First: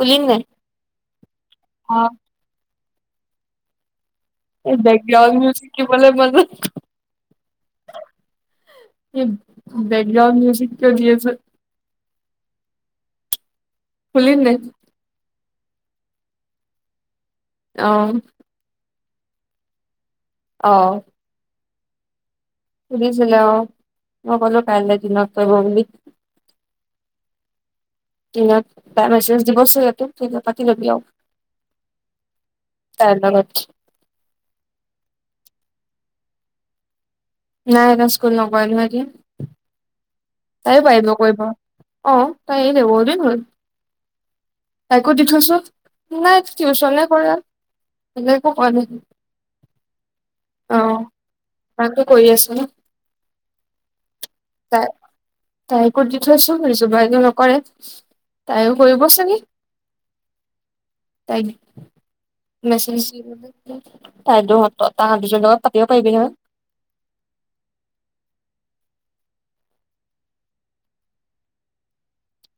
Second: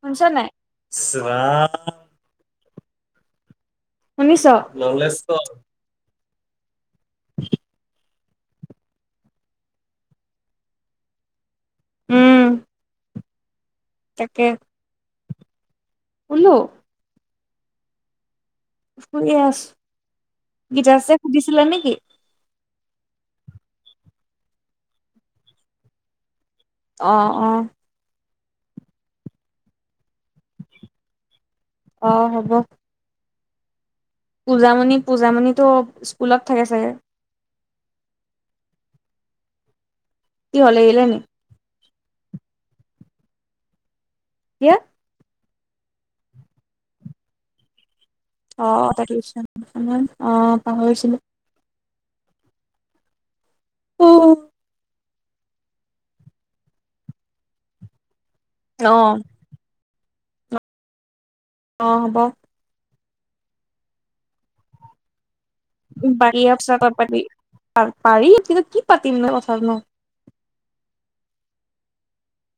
শুনিছ নাই? [unintelligible] অ', শুনিছ? এ, লংলেছ বেকগ্ৰাউণ্ড কল। মউজিক শিকিবলে গলোঁ। [unintelligible] এই, বেকগ্ৰাউণ্ড মিউজিকটো দি আছোন? উম! খুলি পিনে? খুলোঁ? অ'! শুইে আছোঁ। গীতাশ্ৰীয়ে সুধিছিলে নেকি? সুধিছিলে অ'! মই ক'লো, কাইলে দিনত কৰিব বুলি। অ' অ'! দিনত তাই মেছেজ দিবচোন [unintelligible] তেতিয়া, পাতি ল'বি আৰু। অ'! হ'ব। তাইৰ লগত। পূজামণি, পূজামণিতো স্কুলত থাকে ছাগে? নাই, এতিয়া স্কুল নকৰে নহয়, এতিয়া। কি হ'ল তাইও এৰিলে পাৰিব নি কৰিব। অ'! তাই এৰিলে বহুত দিন হ'ল। কিয়? তাইকো দি থৈছোঁ, নাই টিউচনে কৰা। বেলেগ একো নাই। অ'! তাই টিউচন, অ'! পাহৰিছিলোঁ। তাতো কৰি আছিলোঁ। [unintelligible] তাইকো দি থৈছোঁ, ৰিজো বায়েকেও নকৰে। তাইও কৰিব অ' চাগে। [unintelligible] অ'! হ'ব। [unintelligible] তাহাত দুজনীৰ লগত। পাতিব পাৰিবি [unintelligible] নহয় পাৰি, কিন্তু কি পাতিম নো, কথানো!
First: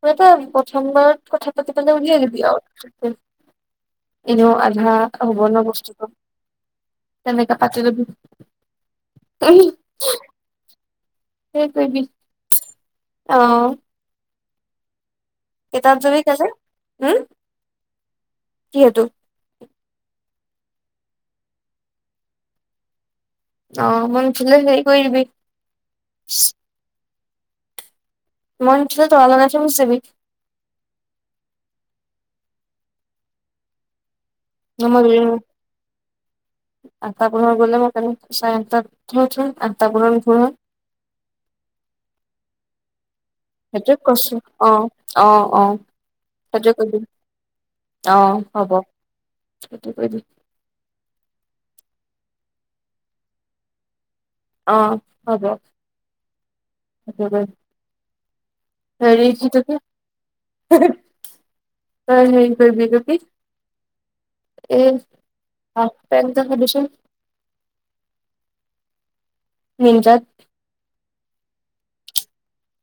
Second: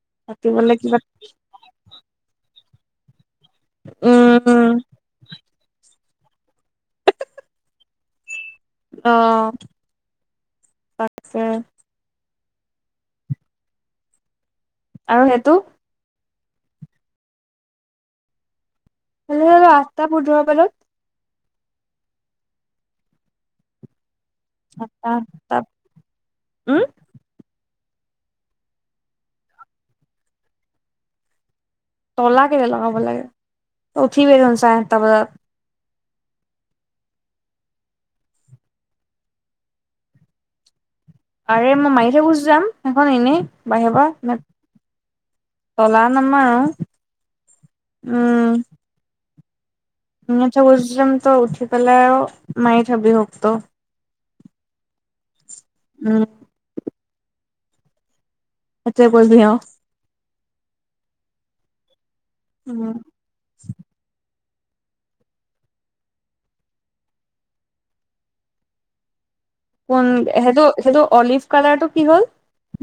কিবা এটা পাতিবলে প্ৰথম কিবা বাৰত, কথা পাতিবলৈ ওলাই ল'বি আৰু। এনেও উম আধা হ'ব ন' বস্তুটো। তেনেকে পাতি ল'বি। অ' এই, তাকে সেই কৰিবি। অ'! আৰু সেইটো? [unintelligible] উম, কি সেইটো? [unintelligible] আঠটা পোন্ধৰ মানত। অ'! মই সাতটা-আঠটাত। উম! [unintelligible] তলা কেলে লগাব লাগে? তই উঠিবিয়ে দেখোঁন। [unintelligible] আঠতা পোন্ধৰ গ'লে মই, [unintelligible] চাৰে আঠটা উঠি [unintelligible] আৰে, মই [unintelligible] গুচি যাম, সেইখন এনেই। সেইটো বাহিৰৰ কৈছো পৰা অ অ অ তলা নামাৰো সেইটোৱে কৰিবি অ উম হ'ব সেইটোৱে কৰিবি [unintelligible] উঠি পেলাই মাৰি থবি হোপটো অ হ'ব। উম একেবাৰে সেইটোৱে হেৰি কৰিবি আৰু এখিতে হেহ তই হেৰি কৰিবি উম এইটো কি এ [unintelligible] সুধিছো কোন মিন্ত্ৰাত সেইটো সেইটো অলিভ কালাৰটো কি হ'ল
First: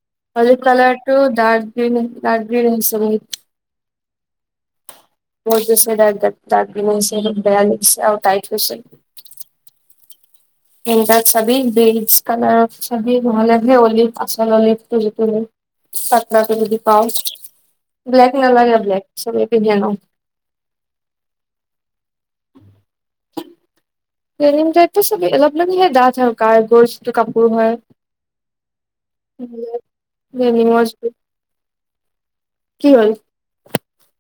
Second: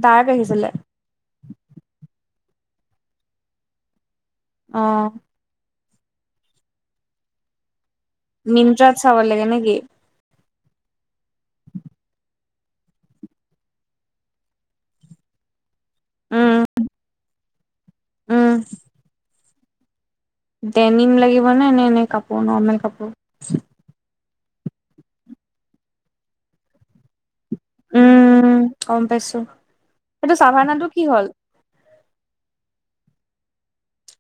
ডাৰ্ক অলিভ আহিছিলে কালাৰটো ডাৰ্ক গ্ৰীণ ডাৰ্ক গ্ৰীণ হৈছে অ [unintelligible] মিণ্ট্ৰাত চাব লাগে নেকি মিণ্ট্ৰাত চাবি গ্ৰিণচ কালাৰৰ চাবি নহ'লে হে অলিভ আচল অলিভটো। চাতটা উম যদি পাও ব্লেক উম নালাগে ব্লেক চবে পিন্ধে ন ডেনিম লাগিব নে এনে কাপোৰ নৰ্মেল কাপোৰ ডেনিম টাইপ চবেই লগাই পেলাই ডাৰ্ক কাৰ্গচ যিটো কাপোৰ হয় উম গম পাইছো উম সেইটো ডেনিমৰ চাভানাটো কি যিটো হ'ল কি হ'ল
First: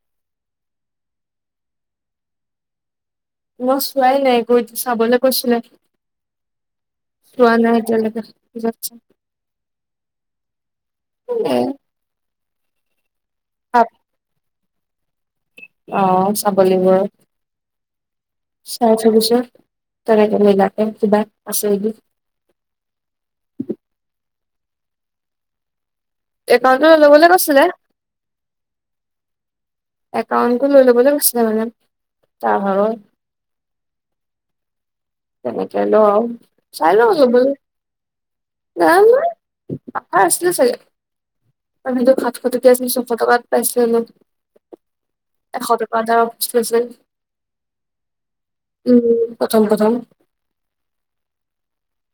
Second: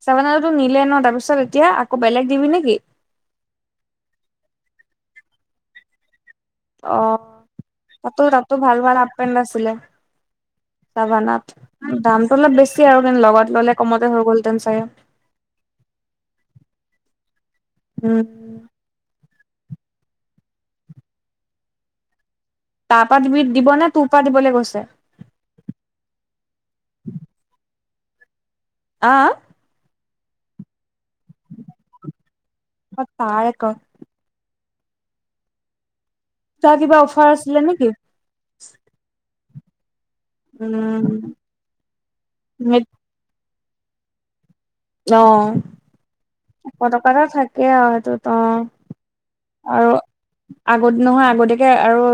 চাভানাটো নিলে ন তাৰপিছত এতিয়া আকৌ বেলেগ দিবি নেকি মই চোৱাই নাই গৈ চাবলৈ কৈছিলে অ চোৱা নাই এতিয়ালৈকে তাতো তাতো পিছত ভাল ভাল চাম হাফ পেণ্ট আছিলে। চাভানাত এ দামটো অলপ বেছি আৰু কিন্তু লগত ললে তাত কমতে হৈ গ'ল হেতেন চাগে অ চাব লাগিব ৰ উম চাৰে চৌবিচৰ তাৰে নীলাকে কিবা আছে নেকি তাৰ পৰা দি দিব নে তোৰ পৰা দিবলে কৈছে একাউণ্টতো লৈ ল'বলে কৈছিলে আ একাউণ্টটো লৈ ল'বলে কৈছিলে মানে তাৰ ভাগৰ তাৰ একাউণ্ট যেনেকে হলেও আও তাৰ চাই কিবা লও অফাৰ লেবেল আছিলে নেকি নাই আনা আমাৰ আছিলে চাগে উম তাৰ পিছত সাতশ টকীয়া ছয়শ টকাত পাইছিলে হেনো অ এশ লৈছিল টকা এটা থাকে আও সেইটোত অ উম প্ৰথম আৰু প্ৰথম আগত নহয় আগতিয়াকে আৰু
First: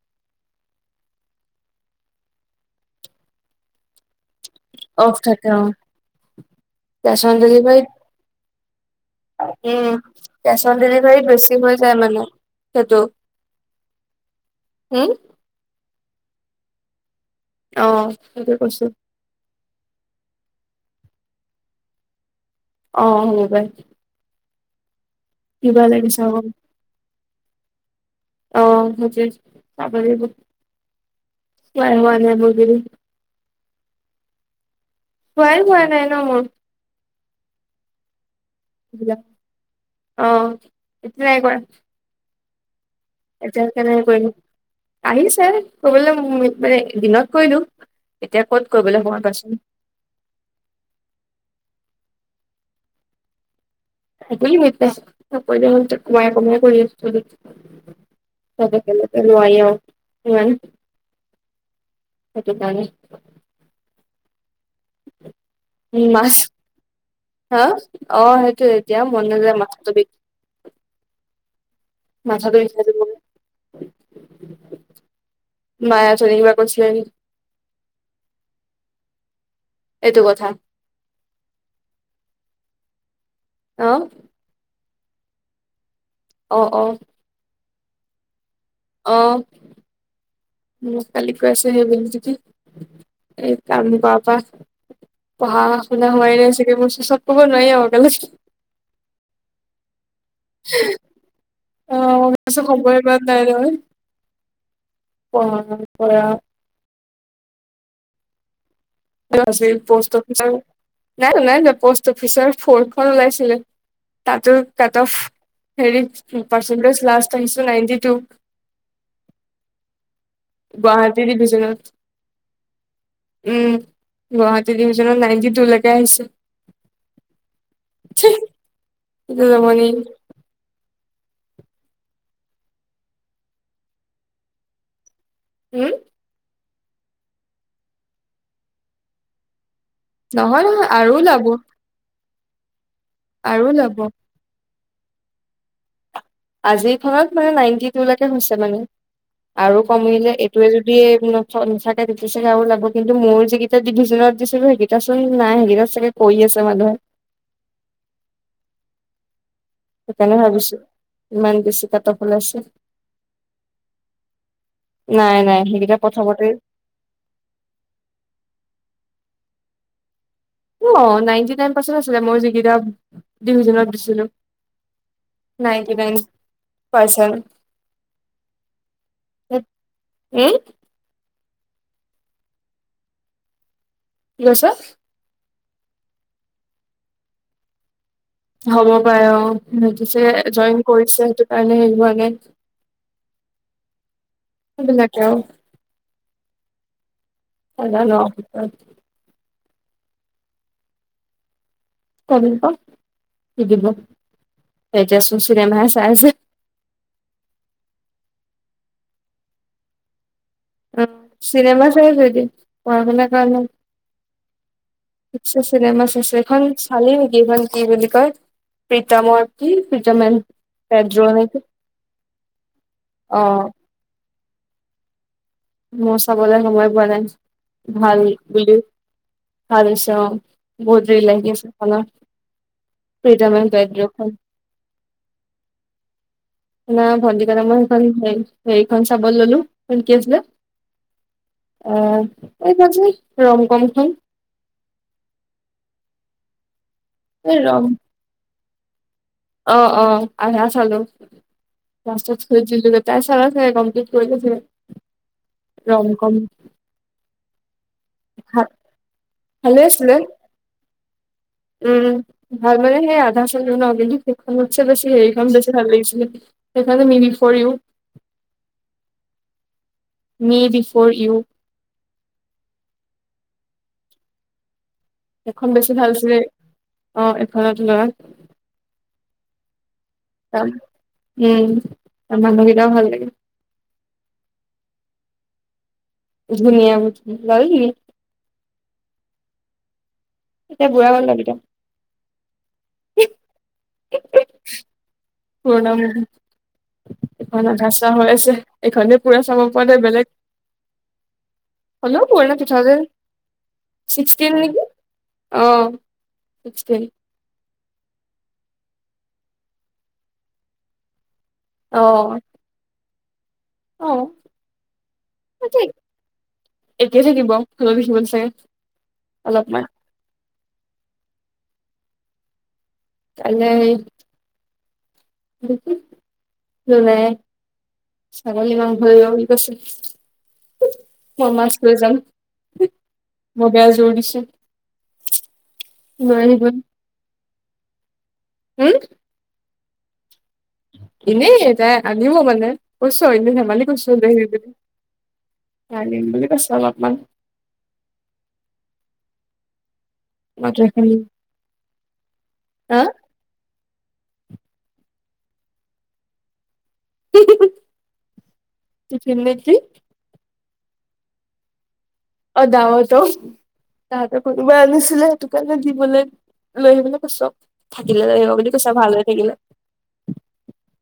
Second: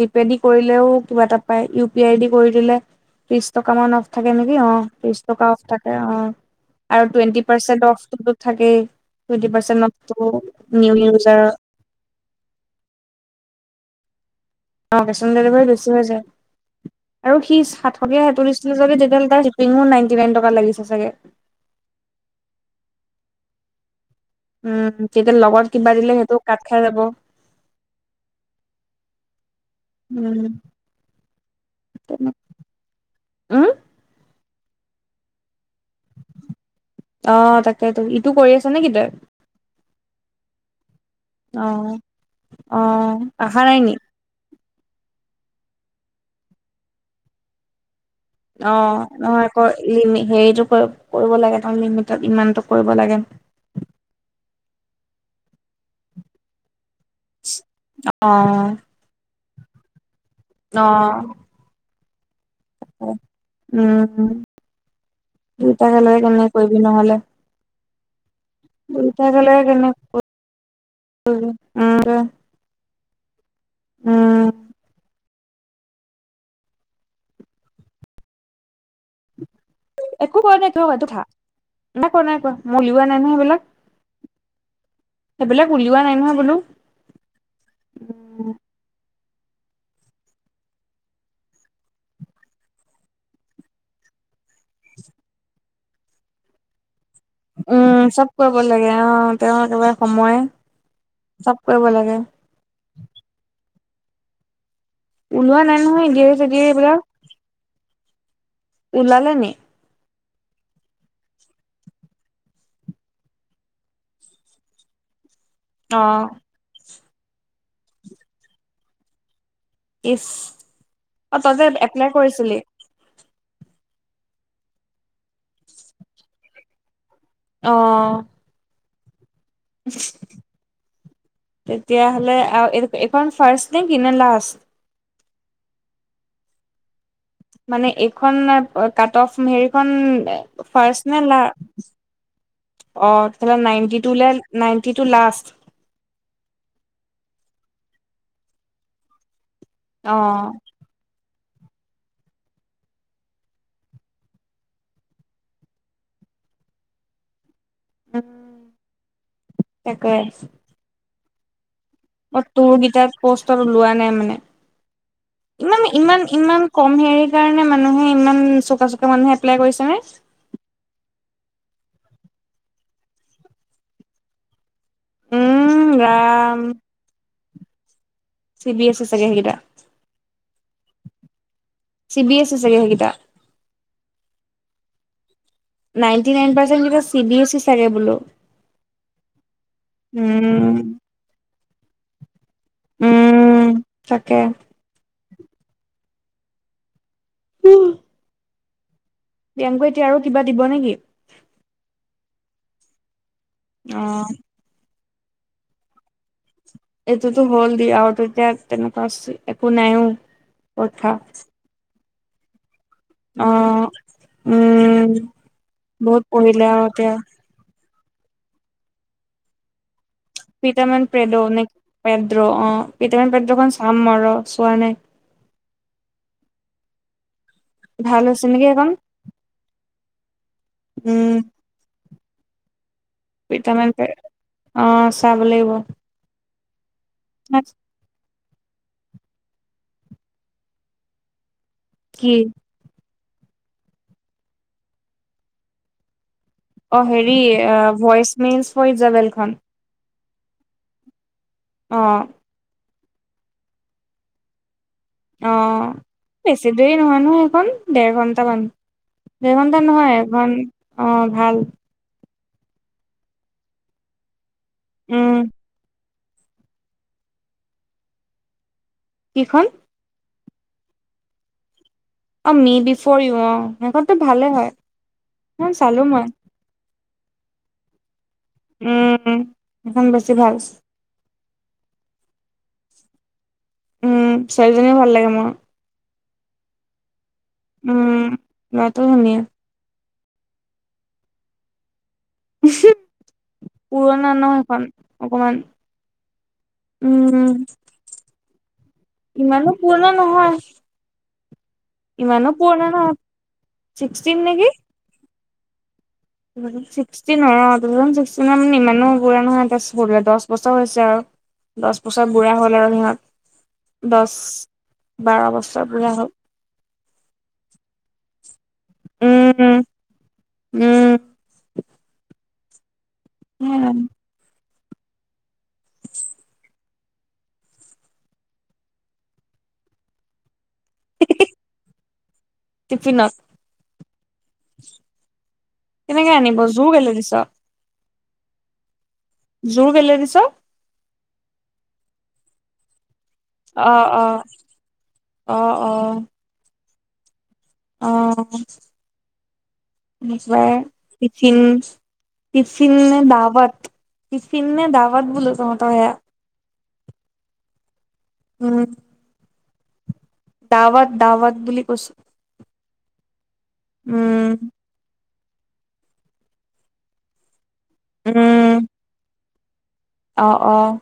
জিপে দি কৰিলেও কিবা এটা পায়। বি আই ডি কৰি দিলে ত্ৰিশ টকা মান অফ থাকে নেকি অ অফ ত্ৰিশ টকা অ অফ থাকে অ। আৰু cash on twenty percent delivery অফটোতো থাকেই টুৱেণ্টি পাৰ্চেণ্ট উম অফটো cash on new delivery user বেছি হৈ যায় মানে সেইটো অ উম কেচ অন ডেলিভাৰী বেছি হৈ যায় আৰু সি অ সাত টকীয়া সেইটো কৈছো দিছিলো তেতিয়াহলে তাৰ চিপিঙো নাইনটি নাইন টকা লাগিছে চাগে অ সেনেকুৱাই উম তেতিয়া লগত কিবা দিলে লাগিছে সেইটো আকৌ কাট খাই যাব অ সেইটোৱে চাব লাগিব উম ক্লাই হোৱা‌ তেনে নাই মুৰৰ্গিটো উম ৱাই হোৱা নাই ন মোৰ। অ তাকেতো ইটো কৰি আছ নেকি তই অ ইটো নাই কৰা অ অ আহা এতিয়া নাই নি কেনে কৰিলো, আহিছে কবলৈ মানে দিনত কৰিলো এতিয়া ক'ত অ কৰিবলৈ সময় নহয় আকৌ পাচো লিমি হেৰিতটো কৰিব কৰিব লাগে ন, লিমিটত ইমানটো কৰিব লাগে [unintelligible] নোৱাৰি অ আউ উম অ সেইটো কাৰণে উম দুতাকে উম, লৈ মাছ কেনেকে কৰিবি নহ'লে হা অ সেইটো এতিয়া দুইটা মন নাযায় [unintelligible] উ মাথাটো বিষাইছে মোৰ উম মায়ে অথনি কিবা কৈছিলে নেকি? এইটো একো কথা কৰা নাই একো কো খা, নাই কোৱা নাই কোৱা মই উলিওৱা নাই নহ সেইবিলাক। আহ সেইবিলাক উলওৱা নাই নহয় বোলো অঁ অঁ অ মোক কালি কৈ আছে [unintelligible] এই কাম কৰ পৰা পঢ়া শুনা হোৱাই নাই চাগে মোৰ চেচত ক'ব নোৱাৰি আও লাগ অ তেওঁ একেবাৰে সময় চব কৰিব লাগে [unintelligible] ওলোৱা নাই পঢ়া নহয় কৰা এদিয়াৰি-চেদিয়াৰি এইবিলাক ওলালে নি [unintelligible] নাই ওলোৱা নাই ওলোৱা প'ষ্ট অফিচৰ ফৰখন ওলাইছিলে তাতেও কাতঅফ হেৰি অ পাৰ্চেন্টেজ লাষ্ট আহিছো নাইনটি টু ইচ! গুৱাহাটী অ তই যে ডিভিজনত এপ্লাই কৰিছিলি উম গুৱাহাটী ডিভিজনত নাইনটি টু লকে আহিছে। আহ কি যে জমনি তেতিয়াহ'লে আও এ-এখন ফাৰ্ষ্ট নে কি? নে লাষ্ট? হুম? মানে এইখন কাট অফ হেৰিখন নহয় নহয় আৰু ফাৰ্ষ্ট নে ওলাব লাষ্ট? অ আৰু ওলাব ninety two ninety two last আজিৰ খনত মানে নাইনটি টু লৈকে হৈছে মানে। আৰু অ কমিলে এইটোৱে যদি [unintelligible] আৰু লাগব, কিন্তু মোৰ যিকেইটা ডিভিজনত দিছিলো সেইকেইটাচোন নাই সেইকেইটা চাগে কৰি আছে মানুহে উম সেইকাৰণে ভাবিছো, ইমান বেছি কাত অ তোৰ গেইটাত পষ্টত ওলোৱা নাই মানে, নাই নাই সেইকেইটা প্ৰথমতে ইমান-ইমান-ইমান কম হেৰিৰ কাৰণে মানুহে ইমান চোকা-চোকা মানুহে এপ্লাই কৰিছে নে? অ নাইনটি নাইন পাৰ্চট আছিলে মই যেইটা ডিভিজনত দিছিলো। উম ninety nine Ram [unintelligible] C B এ ছি চাগে সেইগেইটা। হুউম। চি বিএছ ই চাগে সেইগেইটা। কি কৈছ? নাইটি নাইন পাৰ্চেন গিতা চি বিএছ ই চাগে বোলো। হ'ব পাৰে অঁ' পিছে উম জইন কৰিছে সেইটো কাৰণে হেৰি হোৱা নাই। উম' তাকে। সেবিলাকে আও। নাযানো আও। অঁ। পিয়াংকুৱে এতিয়া আৰু কিবা দিব নেকি? কবি ক কি দিব অ এতিয়া চুন চিনেমাহে চাই আছে। এইটোতো হ'ল দিয়া এটো এতিয়া তেনেকা একো নাইও কথা। চিনেমা চাইছো এতিয়া। পঢ়া শুনাৰ কাৰণে উম চিনেমা বহুত চাইছে পঢ়িলে এইখন আৰু এতিয়া চালি নেকি এইখন। কি বুলি কয় প্ৰীতমৰ কি প্ৰীতমেন- পিটমেন পেডৌ নে পেড্ৰৌ অঁ' পিটমেন অ পেড্ৰৌ খন চাম ময় ৰ আৰু চোৱা নাই। মউ চাবলে সময় পোৱা নাই। ভাল হৈছে নেকি বুলি সেইখন ভাল হৈছে অঁ' বহুত জৰ উম লাগি আছে। হল। পিটামেন পেৰ অঁ' চাব লাগিব। সেইদিনা ভন্টি কাৰনে ময় সেইখন হেৰি খন চাবলে ললো সেইখন কি আছিলে? অ কি এই টানচোন ৰম কম খন। অ হেৰি এই অ ভইচ মেইলছ ফৰ ইছ জাভেলখন। অঁ অঁ আধা চালো। অ তাই চালে চাগে, কমপ্লেট কৰিলে চাগে। অঁ ৰম কম বেছি দেৰি নহয় নহয় সেইখন। দেৰ ভাল ঘণ্টামান দেৰ ভালে ঘণ্টা আছিলে নহয় এঘন অঁ ভাল। উম' ভাল মানে সেই আধা চালো কিন্তু সেইখনতছে বেছি উম হেৰিখন বেছি ভাল লাগিছিলে। সেইফালে মিৰিফ কৰিও। কিখন? মি বি ফ'ৰ ইউ। অ মি বিফৰ ইউ অঁ সেইখনতো ভালে হয়। সেইখন বেছি চালো ভাল মই আছিলে অঁ এইখনৰ তুলনাত। উম' এইখন বেছি- ভাল তাম উম' তা মানুহগিটাও ভাল লাগিল। উম' ছোৱালীজনীও ভাল লাগে মোৰ। ধুনীয়া ছোৱালি। লৱাটো ধুনীয়া। এতিয়া বুঢ়া হল লৰা গিতা। পুৰণা ন সেইখন। অকমান। পুৰণা মভি। উম, এখন গাচা হৈ আছে এইখনে পুৰা চাব ইমানো পৰা নাই পুৰণা বেলেগ- নহয়, হলো ইমানো পুৰণা টু থাউজেন নহয়। ছিক্সটিন নেকি। অঁ। ছিক্সটিনৰ অ' টু থাউজেন ছিক্সটিনৰ মানে ইমানো বুঢ়া নহয়, [unintelligible] দহ বছৰ হৈছে আৰু। দহ অ বছৰ বুঢ়া হ'ল আৰু সিহঁত, অ দহ বাৰ বছৰ বুঢ়া হ'ল। একে থাকিব [unintelligible] চাগে উম, অলপমান। উম। কাইলে সেয়া সেই- একো নাই ছাগলী মাংস ভাল [unintelligible] কৈছে। মই মাছ লৈ যাম, টিফিনত মই বেয়া জোৰ দিছো। কেনেকে লৈ আনিব আহিব জোৰ কেলে দিছ। হুম। জোৰ কেলে দিছ? এনেই তাই আনিব মানে। কৈছোঁ আৰু এনেই অ', ধেমালি কৈছোঁ অ', [unintelligible] আনিম অ', বুলি কৈছে অলপমান। অঁ। মাত্ৰ [unintelligible] খালি ই ফিন হা নে [unintelligible] তহঁতৰ ইয়াত। উম। [unintelligible] নে কি? দাৱাত, দাৱাত বুলি কৈছো। অঁ, দাৱাত অঁ, তাহাতৰে উম কোনোবা আনিছিলে। সেইটো কাৰণে দিবলৈ, লৈ আহিবলৈ কৈছো থাকিলে লৈ আহিব বুলি কৈছো ভাল হৈ থাকিলে। অহ-অহ'।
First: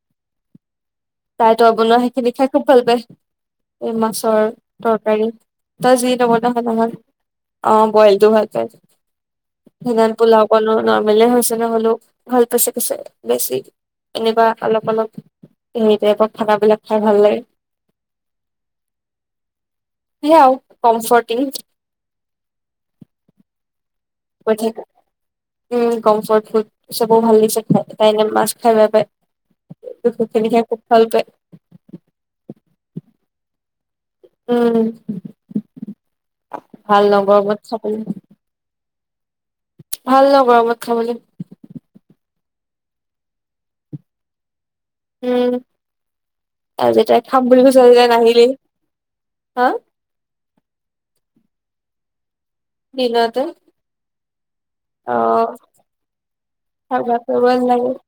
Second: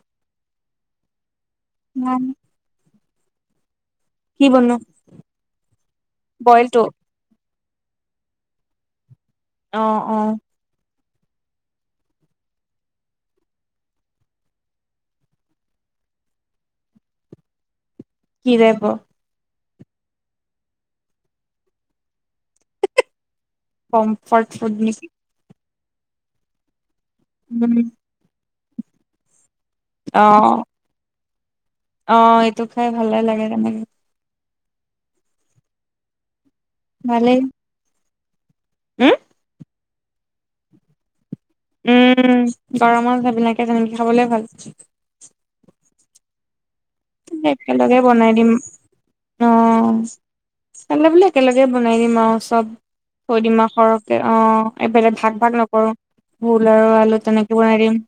তাই তই বনোৱা সেইখিনি খাই খুব ভাল পায় এই মাছ কি বনো তৰকাৰী তই যি বইলটো নৱনাও [unintelligible] অঁ বইলটো ভাল পায়, অ লগত অ পোলাও। কলো নৰ্মেলে হৈছে নহ'লেও ভাল পাইছে কৈছে, বেছি এনেকোৱা অলপ-অলপ সেই টাইপত থকাবিলাক খাই ভাল লাগে। কি টাইপৰ? [unintelligible] কমফৰ্টিং। কম্ফত কৈ থাকে ফ্ৰুত [unintelligible] উম, কম্ফৰ্ত ফোৰ্ট চবৰে ভাল লাগছে উম খায়, তাই এনেই মাছ খাই বেয়া পায়। খিনি খাই খুব ভাল পায়। অঁ, এইটো খাই ভালে লাগে তেনেকে। উম, ভাল লগৰবোৰত [unintelligible] হুম? ভাল লগৰবোৰৰ লগত খাব লাগিব। উম, বাৰ মাছ [unintelligible] তেনেকে খাবলে ভাল। উম আৰু যেতিয়া খাম বুলি কৈছিলো একেলগে যে বনাই নাহিলি, দিম হা। চালেন-বালে একেলগে বনাই দিম আৰু চ'ব, দিনতে থৈ দিম সৰ কে অঁ, এ অ বেলেগ ভাগ-ভাগ নকৰো, ভোল আৰু খাবা আলু কৰিব তেনেকে বনাই নালাগে দিম।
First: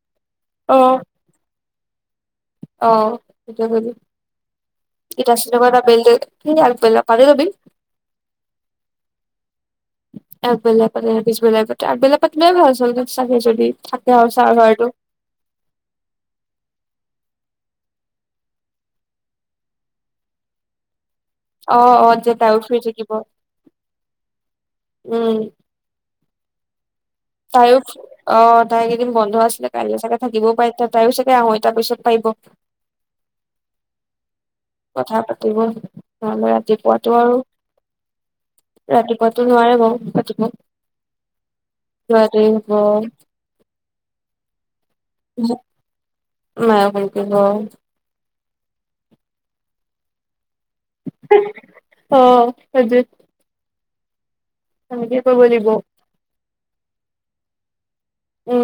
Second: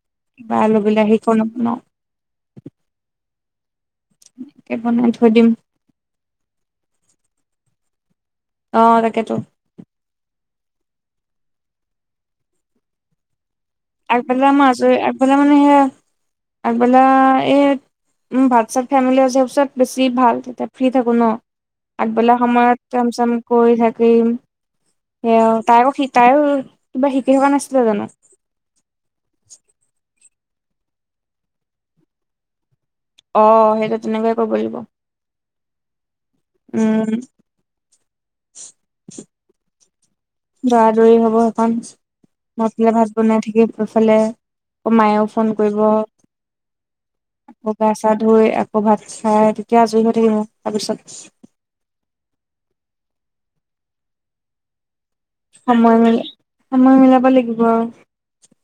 আলু বিলাহী আকো নবনাও। অঁ, বনাই সেইটোৱেই থৈ দিম কৰিবি, [unintelligible] অঁ, তাকেইতো। আগবেলা পাতে পিছবেলা পাতে, আগবেলা পাতিলে ভাল আছলতে ইচ্ছা কৰে যদি, আগবেলা মই [unintelligible] আজৰি আগবেলা মানে সেয়া, আগবেলা এই উম, ভাত-চাত খাই মেলি [unintelligible] বেছি ভাল, তেতিয়া ফ্ৰী থাকোঁ ন'। অ', অ', যে আগবেলা তাইও ফ্ৰী সময়ত কাম থাকিব চাম কৰি থাকিম উম সেয়া তাই আকৌ শ তাইও কিবা শিকি থকা তাইও নাছিলে জানো। অ তাই কেইদিন বন্ধ আছিলে কাইলৈ চাগে থাকিবও পাৰে তিয়া তাই চাগে আ আহোঁ এ তাৰ পিছত পাৰিব। অ সেইটো তেনেকুৱাই কব লাগিব। কথা পাতিব নহ উম ৰাতিপুৱাটো আৰু ৰাতিপুৱাতো নোৱাৰে বাৰু দৌৰা দৌৰি হব সেইকণ যোৱাটোৱে মই হ'ব ইফেলে ভাত বনাই থাকি সোৰফালে আকৌ মায়েও ফোন কৰিব মায়ে ফোন কৰিব বগা চা ধুই ক'ভাত চাই তেতিয়া আজৰি হৈ থাকিব তাৰপিছত অ [unintelligible] সময় মিল সময় মিলাব লাগিব আৰু উম